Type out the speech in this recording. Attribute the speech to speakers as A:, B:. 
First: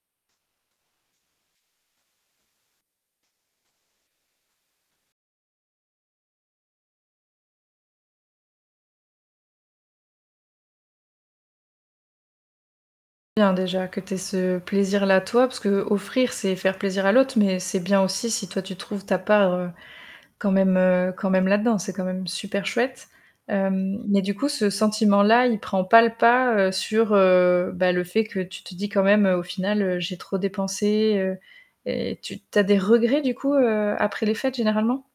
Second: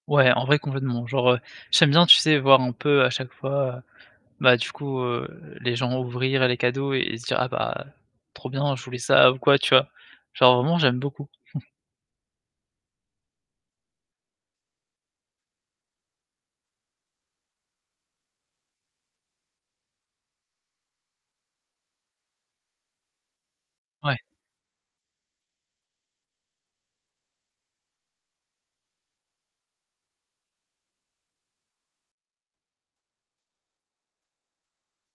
A: Ouais, en vrai complètement, genre, heu, j'aime bien, tu sais, voir un peu à chaque fois, bah, du coup, heu, les gens ouvrir les cadeaux et se dire: «Ah bah, trop bien je voulais ça» ou quoi, tu vois? Genre vraiment j'aime beaucoup.
B: Bien déjà que tu aies ce plaisir-là toi, parce qu'offrir, c'est faire plaisir à l'autre, mais c'est bien aussi si toi, tu trouves ta part, heu, quand même, heu, quand même là-dedans, c'est quand même super chouette. Hem,
A: Ouais.
B: mais du coup, ce sentiment-là, il prend pas le pas, heu, sur, heu, bah, le fait que tu te dis: «Quand même au final, heu, j'ai trop dépensé», heu, et tu tu as des regrets du coup, heu, après les fêtes généralement?